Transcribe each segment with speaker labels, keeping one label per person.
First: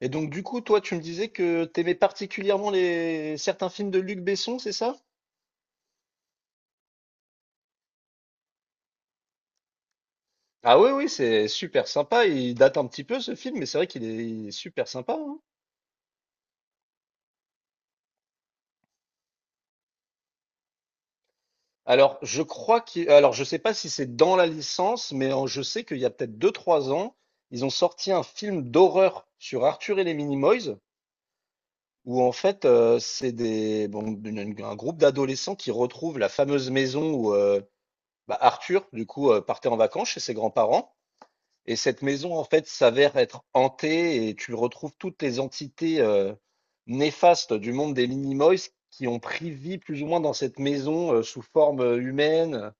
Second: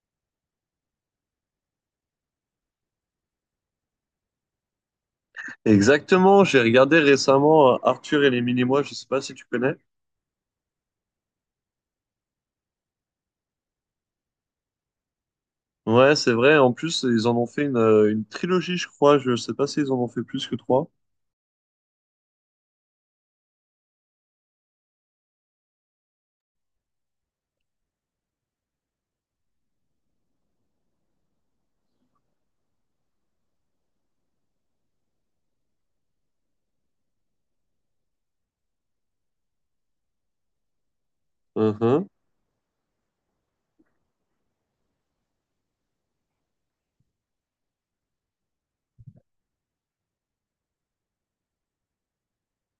Speaker 1: Et donc, du coup, toi, tu me disais que t'aimais particulièrement les certains films de Luc Besson, c'est ça?
Speaker 2: Exactement, j'ai regardé récemment Arthur et les Minimois, je sais pas si tu connais.
Speaker 1: Ah oui, oui, c'est super sympa. Il date un petit peu ce film, mais c'est vrai qu'il est super sympa, hein.
Speaker 2: Ouais, c'est vrai, en plus, ils en ont fait une trilogie, je crois, je sais pas s'ils en ont fait plus que trois.
Speaker 1: Alors, je sais pas si c'est dans la licence, mais je sais qu'il y a peut-être 2, 3 ans, ils ont sorti un film d'horreur sur Arthur et les Minimoys, où en fait, c'est des, bon, un groupe d'adolescents qui retrouvent la fameuse maison où bah, Arthur, du coup, partait en vacances chez ses grands-parents. Et cette
Speaker 2: Mhm.
Speaker 1: maison, en fait, s'avère être hantée et tu retrouves toutes les entités néfastes du monde des Minimoys qui ont pris vie plus ou moins dans cette maison sous forme humaine.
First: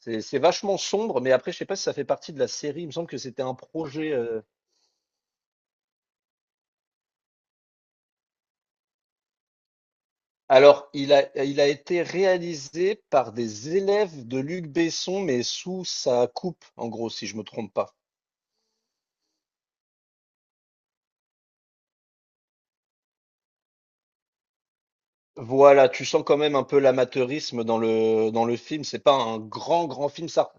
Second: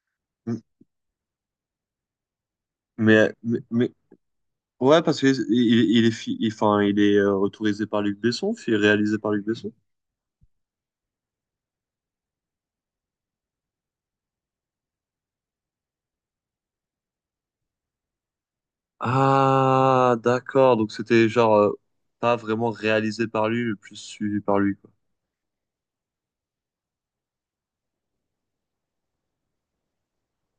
Speaker 1: C'est
Speaker 2: M-
Speaker 1: vachement sombre, mais après, je sais pas si ça fait partie de la série. Il me semble que
Speaker 2: Mais,
Speaker 1: c'était un
Speaker 2: mais, mais-
Speaker 1: projet,
Speaker 2: ouais, parce qu'il il est, enfin, il est autorisé par Luc Besson, réalisé par Luc Besson.
Speaker 1: Alors, il a été réalisé par des élèves de Luc Besson, mais sous sa coupe, en gros, si je me trompe pas.
Speaker 2: Ah, d'accord, donc c'était genre pas vraiment réalisé par lui, mais plus suivi par lui, quoi.
Speaker 1: Voilà, tu sens quand même un peu l'amateurisme dans le film. C'est pas un grand, grand film. Ça,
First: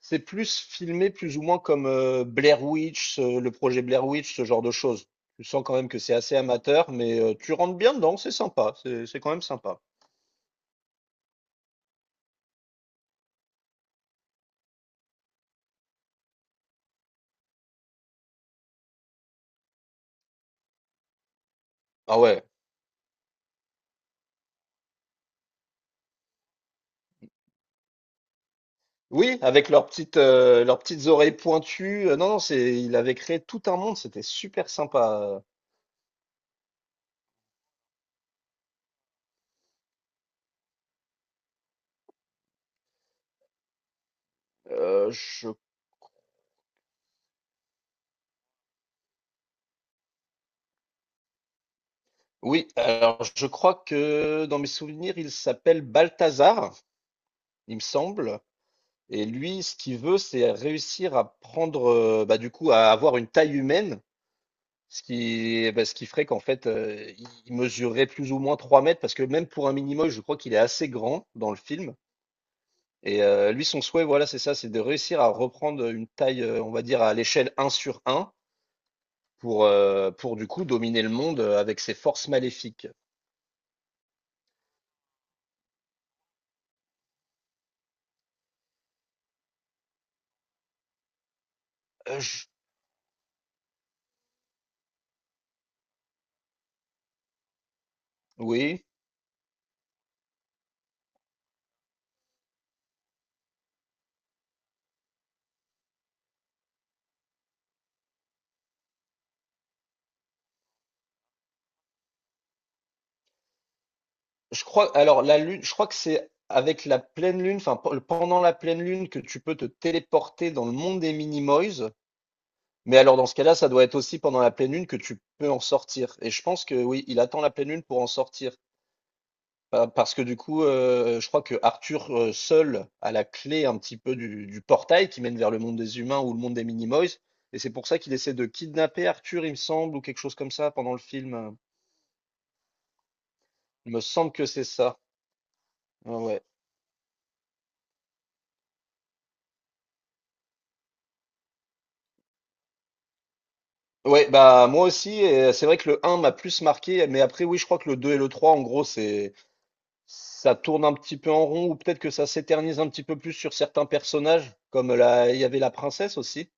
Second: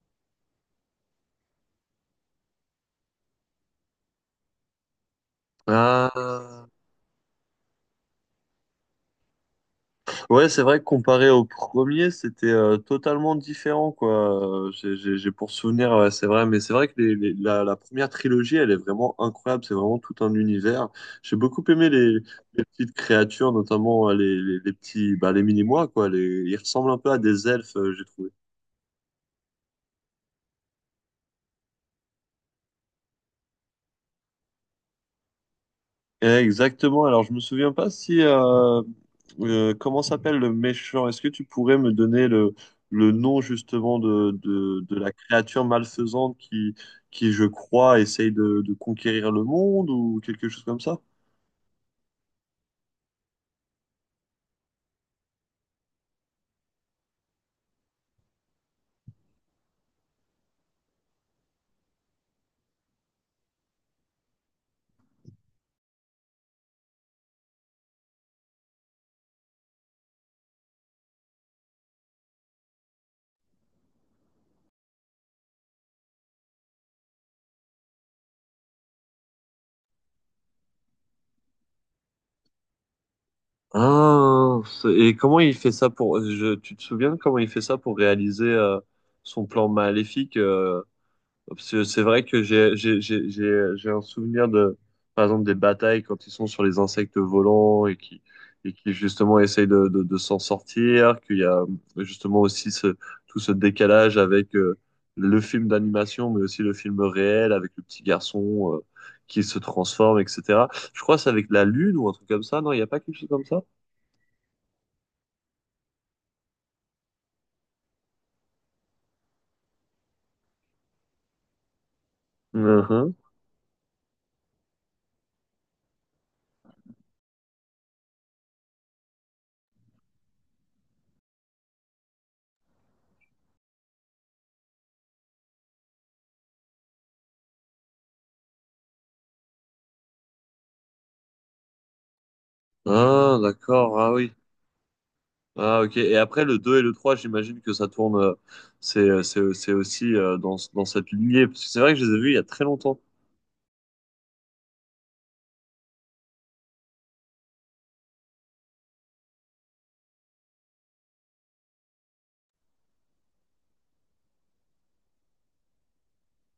Speaker 1: c'est plus filmé plus ou moins comme Blair Witch, le projet Blair Witch, ce genre de choses. Tu sens quand même que c'est assez
Speaker 2: Ah.
Speaker 1: amateur, mais tu rentres bien dedans, c'est sympa. C'est quand même sympa.
Speaker 2: Ouais, c'est vrai que comparé au premier, c'était totalement différent, quoi. J'ai pour souvenir, ouais, c'est vrai, mais c'est vrai que la première trilogie, elle est vraiment incroyable. C'est vraiment tout un univers. J'ai beaucoup aimé
Speaker 1: Ah ouais.
Speaker 2: les petites créatures, notamment les petits, bah, les mini-mois, quoi. Les, ils ressemblent un peu à des elfes, j'ai trouvé.
Speaker 1: Oui, avec leurs petites oreilles pointues. Non, non, c'est, il avait créé tout un monde. C'était super sympa.
Speaker 2: Exactement. Alors, je me souviens pas si comment s'appelle le méchant. Est-ce que tu pourrais me donner le nom justement de
Speaker 1: Euh,
Speaker 2: la
Speaker 1: je,
Speaker 2: créature malfaisante qui, je crois, essaye de conquérir le monde ou quelque chose comme ça?
Speaker 1: oui, alors je crois que dans mes souvenirs, il s'appelle Balthazar, il me semble. Et lui, ce qu'il veut, c'est réussir à prendre, bah, du coup, à avoir une taille humaine, ce qui ferait qu'en fait, il mesurerait plus ou moins 3 mètres, parce que même pour un mini-moche, je crois qu'il est assez grand dans le film. Et lui, son souhait, voilà, c'est ça, c'est de réussir à reprendre une taille, on va dire, à l'échelle un sur un, pour du coup dominer le monde avec ses forces maléfiques.
Speaker 2: Ah, et comment il fait ça pour... tu te souviens de comment il fait ça pour réaliser son plan maléfique? Parce que c'est
Speaker 1: Euh,
Speaker 2: vrai que
Speaker 1: je-
Speaker 2: j'ai un souvenir de par exemple des batailles quand ils sont sur les insectes volants et
Speaker 1: Oui.
Speaker 2: qui justement essayent de s'en sortir, qu'il y a justement aussi ce tout ce décalage avec le film d'animation mais aussi le film réel avec le petit garçon qui se transforme etc. Je crois que c'est avec la lune ou un truc comme ça, non, il n'y a pas quelque chose comme ça?
Speaker 1: Je crois, alors la lune, je crois que c'est avec la pleine lune, enfin pendant la pleine lune que tu peux te téléporter dans le monde des Minimoys. Mais
Speaker 2: Mhm.
Speaker 1: alors dans ce cas-là, ça doit être aussi pendant la pleine lune que tu peux en sortir. Et je pense que oui, il attend la pleine lune pour en sortir. Parce que du coup, je crois que Arthur seul a la clé un petit peu du portail qui mène vers le monde des humains ou le monde des Minimoys. Et c'est pour ça qu'il essaie de kidnapper Arthur, il me semble, ou quelque chose comme ça pendant le film.
Speaker 2: Ah
Speaker 1: Il
Speaker 2: d'accord,
Speaker 1: me
Speaker 2: ah
Speaker 1: semble
Speaker 2: oui.
Speaker 1: que c'est ça.
Speaker 2: Ah, ok.
Speaker 1: Ouais,
Speaker 2: Et
Speaker 1: ouais.
Speaker 2: après, le 2 et le 3 j'imagine que ça tourne. C'est aussi dans cette lignée. Parce que c'est vrai que je les ai vus il y a très longtemps.
Speaker 1: Ouais, bah moi aussi, et c'est vrai que le un m'a plus marqué, mais après oui, je crois que le 2 et le 3, en gros, c'est ça tourne un petit peu en rond, ou peut-être que ça s'éternise un petit peu plus sur certains personnages, comme la... il y avait la princesse aussi.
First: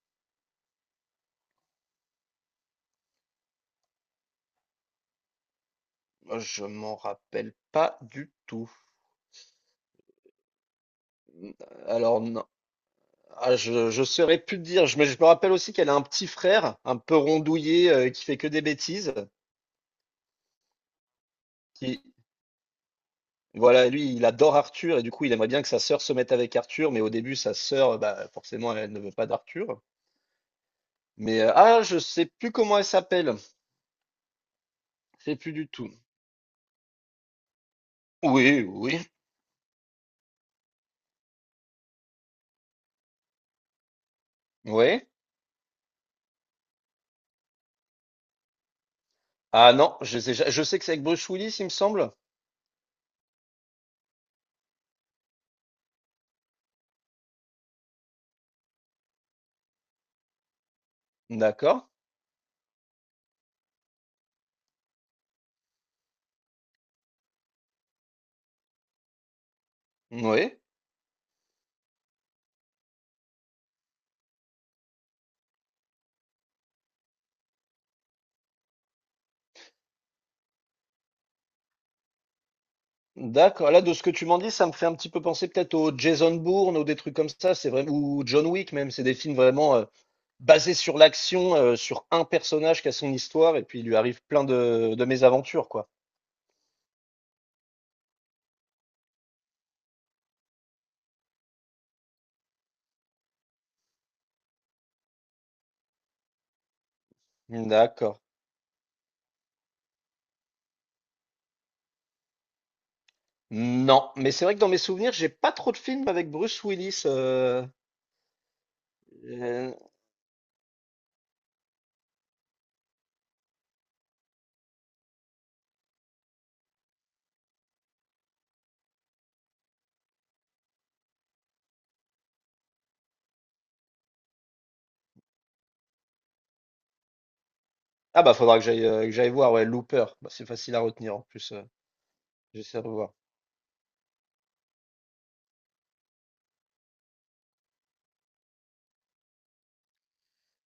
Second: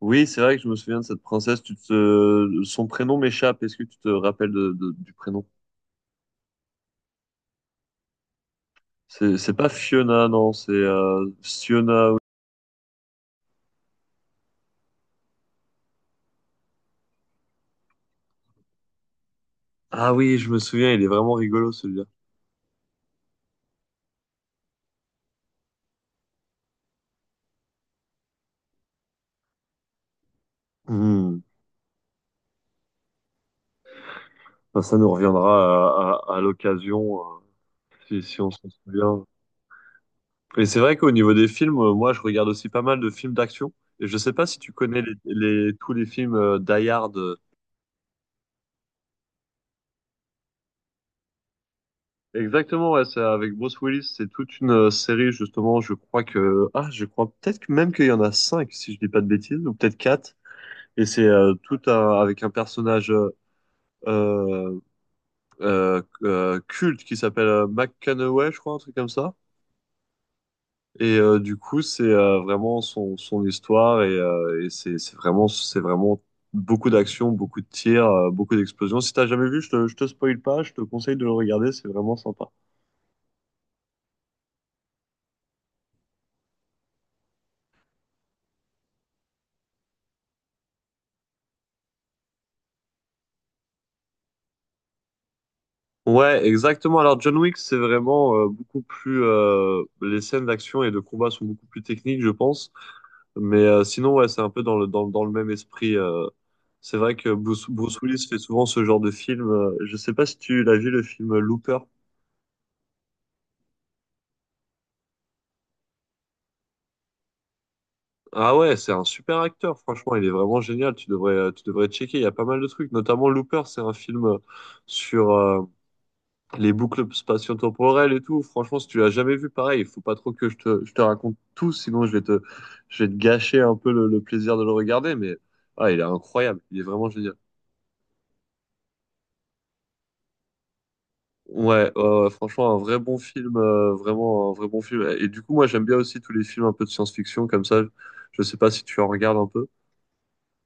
Speaker 2: Oui, c'est vrai que je me souviens de cette princesse. Tu te... Son prénom m'échappe. Est-ce que tu te rappelles du prénom?
Speaker 1: Je m'en rappelle pas du tout.
Speaker 2: C'est pas Fiona, non. C'est Fiona.
Speaker 1: Alors non. Je saurais plus te dire, mais je me rappelle aussi qu'elle a un petit frère, un peu rondouillé, qui fait que des bêtises,
Speaker 2: Ah oui, je me souviens. Il est vraiment rigolo,
Speaker 1: qui
Speaker 2: celui-là.
Speaker 1: voilà, lui, il adore Arthur, et du coup, il aimerait bien que sa sœur se mette avec Arthur, mais au début, sa sœur, bah forcément, elle ne veut pas d'Arthur.
Speaker 2: Hmm.
Speaker 1: Mais je sais plus comment elle s'appelle.
Speaker 2: Enfin, ça nous
Speaker 1: Je sais plus du tout.
Speaker 2: reviendra à l'occasion, si, si on
Speaker 1: Oui,
Speaker 2: s'en
Speaker 1: oui.
Speaker 2: souvient. Et c'est vrai qu'au niveau des films, moi, je regarde aussi pas mal de films d'action. Et je sais pas si tu connais
Speaker 1: Oui.
Speaker 2: tous les films Die Hard.
Speaker 1: Ah non, je sais que c'est avec Bruce Willis, il me semble.
Speaker 2: Exactement, ouais, c'est avec Bruce Willis. C'est toute une série, justement. Je crois que, ah, je crois peut-être que même qu'il y en a cinq, si je dis pas de bêtises, ou peut-être quatre. Et c'est
Speaker 1: D'accord.
Speaker 2: avec un personnage culte qui s'appelle McConaughey, je crois, un truc comme ça.
Speaker 1: Oui.
Speaker 2: Et du coup, c'est vraiment son, son histoire et c'est vraiment, c'est vraiment beaucoup d'action, beaucoup de tirs, beaucoup d'explosions. Si t'as jamais vu, je te spoil pas, je te conseille de le regarder, c'est vraiment sympa.
Speaker 1: D'accord. Là, de ce que tu m'en dis, ça me fait un petit peu penser peut-être au Jason Bourne ou des trucs comme ça. C'est vraiment ou John Wick même. C'est des films vraiment basés sur l'action, sur un personnage qui a son histoire et puis il lui arrive plein de mésaventures, quoi.
Speaker 2: Ouais, exactement. Alors John Wick, c'est vraiment beaucoup plus... les scènes d'action et de combat sont beaucoup plus techniques, je pense. Mais sinon, ouais, c'est un peu dans dans le même esprit. C'est vrai que Bruce
Speaker 1: D'accord.
Speaker 2: Willis fait souvent ce genre de film. Je sais pas si tu l'as vu, le film Looper.
Speaker 1: Non, mais c'est vrai que dans mes souvenirs, j'ai pas trop de films avec Bruce Willis,
Speaker 2: Ah ouais, c'est un super
Speaker 1: euh,
Speaker 2: acteur, franchement, il est vraiment génial, tu devrais checker, il y a pas mal de trucs, notamment Looper, c'est un film sur les boucles spatio-temporelles et tout, franchement, si tu l'as jamais vu, pareil, il faut pas trop que je te raconte tout, sinon je vais je vais te gâcher un peu le plaisir de le regarder, mais ah, il est incroyable, il est vraiment génial.
Speaker 1: ah bah faudra que j'aille voir, ouais, Looper. Bah, c'est facile à retenir en plus,
Speaker 2: Ouais, franchement, un
Speaker 1: j'essaie de
Speaker 2: vrai
Speaker 1: revoir.
Speaker 2: bon film, vraiment un vrai bon film, et du coup, moi, j'aime bien aussi tous les films un peu de science-fiction, comme ça, je sais pas si tu en regardes un peu.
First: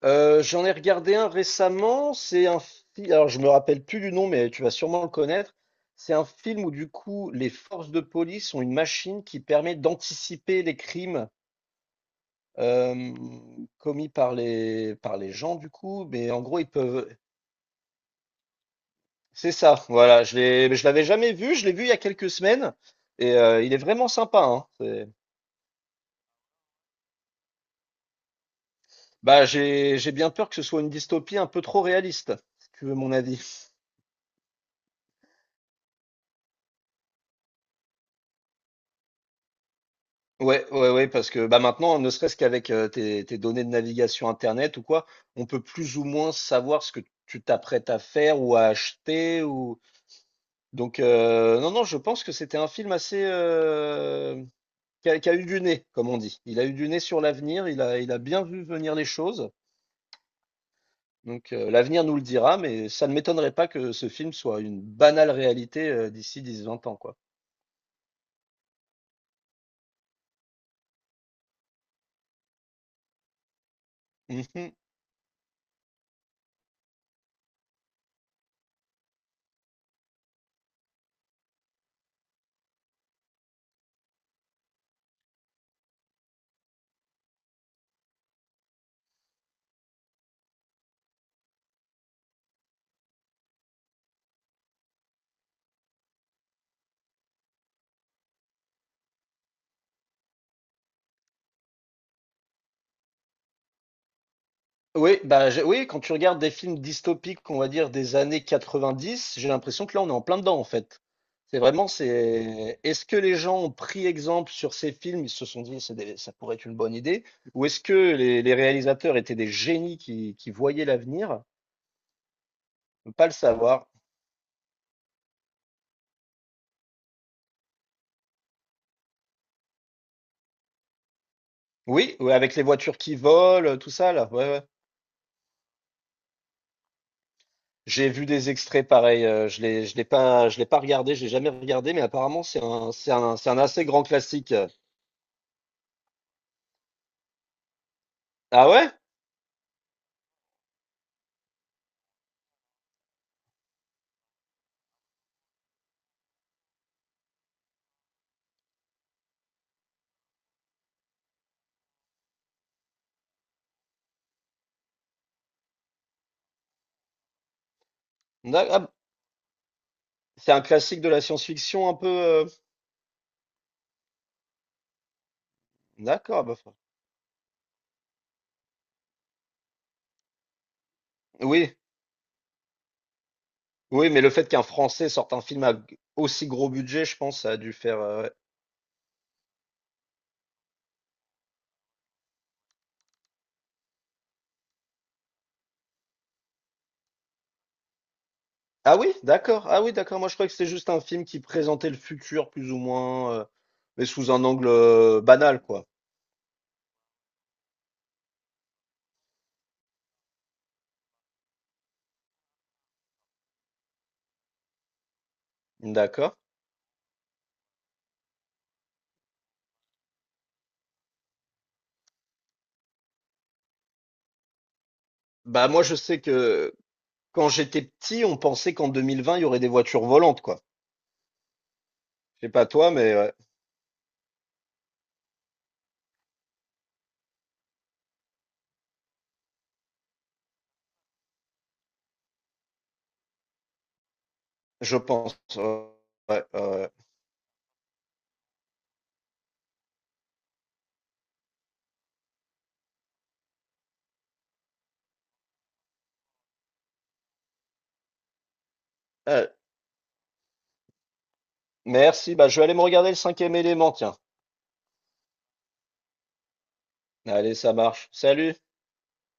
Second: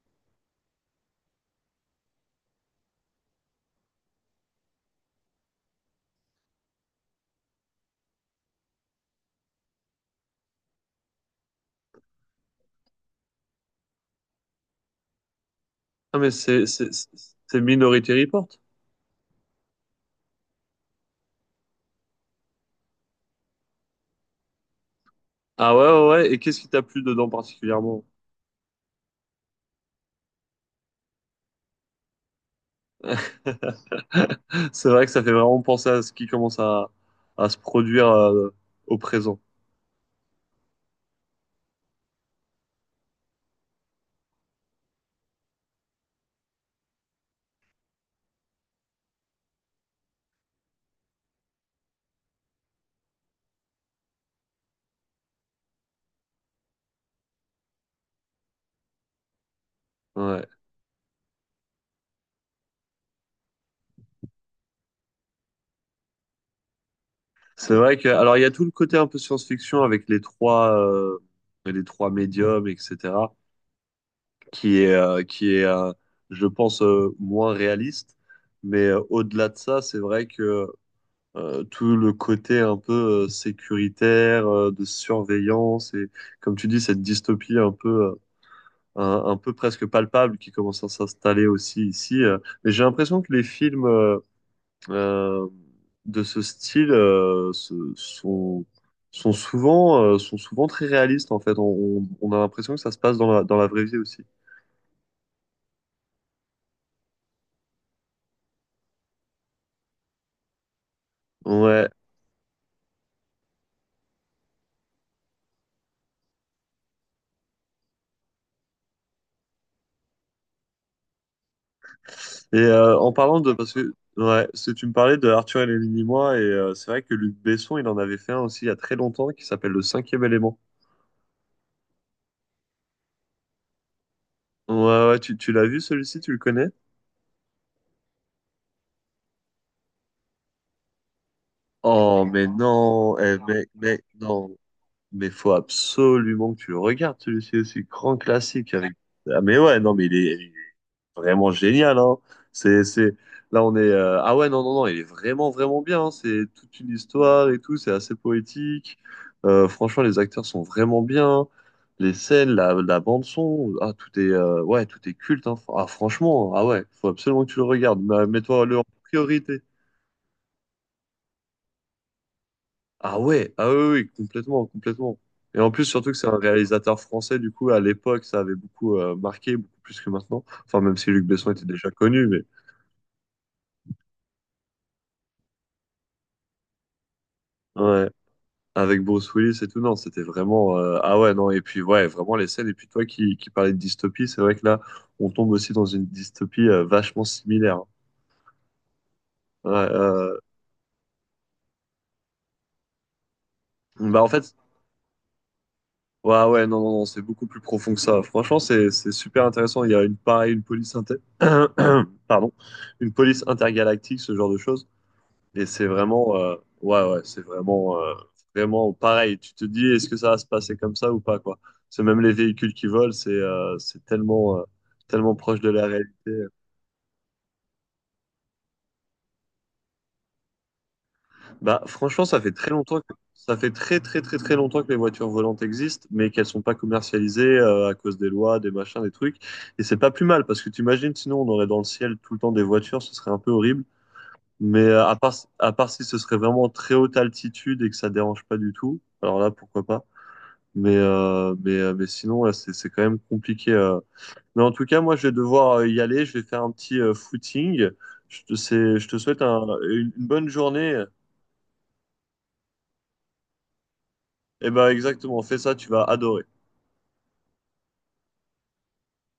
Speaker 1: J'en ai regardé un récemment, c'est un film, alors je me rappelle plus du nom, mais tu vas sûrement le connaître. C'est un film où du coup les forces de police ont une machine qui permet d'anticiper les crimes euh, commis par les gens du coup,
Speaker 2: Ah, mais
Speaker 1: mais en gros ils peuvent.
Speaker 2: c'est Minority Report.
Speaker 1: C'est ça, voilà, je l'avais jamais vu, je l'ai vu il y a quelques semaines et il est vraiment sympa, hein. C'est-
Speaker 2: Ah ouais, ouais, ouais. Et qu'est-ce qui t'a plu dedans particulièrement?
Speaker 1: Bah, j'ai bien peur que ce soit une dystopie un peu trop réaliste, si tu veux mon avis.
Speaker 2: C'est vrai que ça fait vraiment penser à ce qui commence à se produire au présent.
Speaker 1: Ouais, ouais, ouais, parce que bah maintenant, ne serait-ce qu'avec tes données de navigation internet ou quoi, on peut plus ou moins savoir ce que tu t'apprêtes à faire ou à acheter ou donc non, non, je pense que c'était un film assez qui a eu du nez, comme on dit. Il a eu du nez sur l'avenir, il a bien vu venir les choses.
Speaker 2: Ouais.
Speaker 1: Donc l'avenir nous le dira, mais ça ne m'étonnerait pas que ce film soit une banale réalité d'ici 10 20 ans, quoi.
Speaker 2: C'est vrai que, alors il y a tout le côté un peu science-fiction avec les trois médiums, etc.,
Speaker 1: Mhm.
Speaker 2: qui est, moins réaliste. Mais au-delà de ça, c'est vrai que tout le côté un peu sécuritaire, de surveillance et, comme tu dis, cette dystopie un peu. Un peu presque palpable qui commence à s'installer aussi ici. Mais j'ai l'impression que les films euh, de ce style sont, sont souvent très réalistes en fait. On a l'impression que ça se passe dans dans la vraie vie aussi.
Speaker 1: Oui, oui, quand tu regardes des films dystopiques, on va dire des années 90, j'ai l'impression que là, on est en plein dedans, en fait. C'est
Speaker 2: Ouais.
Speaker 1: vraiment, c'est, est-ce que les gens ont pris exemple sur ces films, ils se sont dit, ça pourrait être une bonne idée, ou est-ce que les réalisateurs étaient des génies qui voyaient l'avenir?
Speaker 2: Et
Speaker 1: On
Speaker 2: en
Speaker 1: peut pas le
Speaker 2: parlant de... Parce
Speaker 1: savoir.
Speaker 2: que ouais, c'est tu me parlais de Arthur et les Minimois, et c'est vrai que Luc Besson, il en avait fait un aussi il y a très longtemps qui s'appelle Le Cinquième Élément.
Speaker 1: Oui, ouais, avec les voitures qui volent, tout ça, là. Ouais, ouais.
Speaker 2: Ouais, ouais, tu l'as vu celui-ci, tu le connais?
Speaker 1: J'ai vu des extraits pareils, je l'ai pas regardé, je l'ai jamais regardé, mais
Speaker 2: Oh,
Speaker 1: apparemment,
Speaker 2: mais non, eh,
Speaker 1: c'est un assez
Speaker 2: mais
Speaker 1: grand classique.
Speaker 2: non. Mais faut absolument que tu le regardes, celui-ci aussi. Grand
Speaker 1: Ah
Speaker 2: classique
Speaker 1: ouais?
Speaker 2: avec. Ah, mais ouais, non, mais il est vraiment génial, hein. C'est... Là, on est. Ah ouais, non, non, non, il est vraiment, vraiment bien. Hein. C'est toute une histoire et tout. C'est assez poétique. Franchement, les acteurs sont vraiment bien. Les scènes, la bande-son, ah, tout est, ouais, tout est culte. Hein. Ah, franchement, ah ouais, faut absolument que tu le regardes. Mets-toi le en priorité.
Speaker 1: C'est un classique de la science-fiction un peu, heu?
Speaker 2: Ah ouais, ah oui, oui, complètement, complètement. Et en plus, surtout que c'est un
Speaker 1: D'accord, bah, enfin
Speaker 2: réalisateur français, du coup, à l'époque, ça avait beaucoup marqué, beaucoup plus que maintenant. Enfin, même si Luc Besson était
Speaker 1: oui,
Speaker 2: déjà connu, mais
Speaker 1: oui, mais le fait qu'un Français sorte un film à g aussi gros budget, je pense ça a dû faire,
Speaker 2: ouais,
Speaker 1: ouais.
Speaker 2: avec Bruce Willis et tout, non, c'était vraiment... ah ouais, non, et puis ouais, vraiment les scènes. Et puis toi qui parlais de dystopie, c'est vrai que là, on tombe aussi dans une dystopie vachement similaire. Hein.
Speaker 1: Ah oui? D'accord,
Speaker 2: Ouais,
Speaker 1: ah oui, d'accord, moi je croyais que c'était juste un film qui présentait le futur plus ou moins, mais
Speaker 2: bah en
Speaker 1: sous un
Speaker 2: fait,
Speaker 1: angle, banal, quoi.
Speaker 2: ouais, ouais, non, non, non, c'est beaucoup plus profond que ça. Franchement, c'est super intéressant. Il y a une, pareil, une police inter... Pardon. Une police intergalactique, ce genre de choses. Et c'est
Speaker 1: D'accord.
Speaker 2: vraiment, ouais, ouais, c'est vraiment, vraiment pareil. Tu te dis, est-ce que ça va se passer comme ça ou pas, quoi? C'est même les véhicules qui volent, c'est tellement, tellement proche
Speaker 1: Bah,
Speaker 2: de
Speaker 1: moi
Speaker 2: la
Speaker 1: je sais
Speaker 2: réalité.
Speaker 1: que quand j'étais petit, on pensait qu'en 2020 il y aurait des voitures volantes, quoi.
Speaker 2: Bah, franchement, ça
Speaker 1: Je sais
Speaker 2: fait
Speaker 1: pas
Speaker 2: très
Speaker 1: toi,
Speaker 2: longtemps que,
Speaker 1: mais ouais,
Speaker 2: ça fait très très très très longtemps que les voitures volantes existent, mais qu'elles sont pas commercialisées à cause des lois, des machins, des trucs. Et c'est pas plus mal parce que tu imagines, sinon on aurait dans le ciel tout le temps des voitures, ce serait un peu horrible. Mais
Speaker 1: je pense, ouais,
Speaker 2: à part si ce serait
Speaker 1: ouais, ouais,
Speaker 2: vraiment
Speaker 1: ouais.
Speaker 2: très haute altitude et que ça dérange pas du tout, alors là pourquoi pas. Mais sinon là c'est quand même compliqué. Mais en tout cas, moi je vais devoir y aller, je vais faire un petit footing. Je te souhaite une bonne journée.
Speaker 1: Merci, bah, je vais aller me regarder «Le cinquième élément», tiens.
Speaker 2: Et ben exactement, fais ça, tu vas adorer.
Speaker 1: Allez, ça marche. Salut!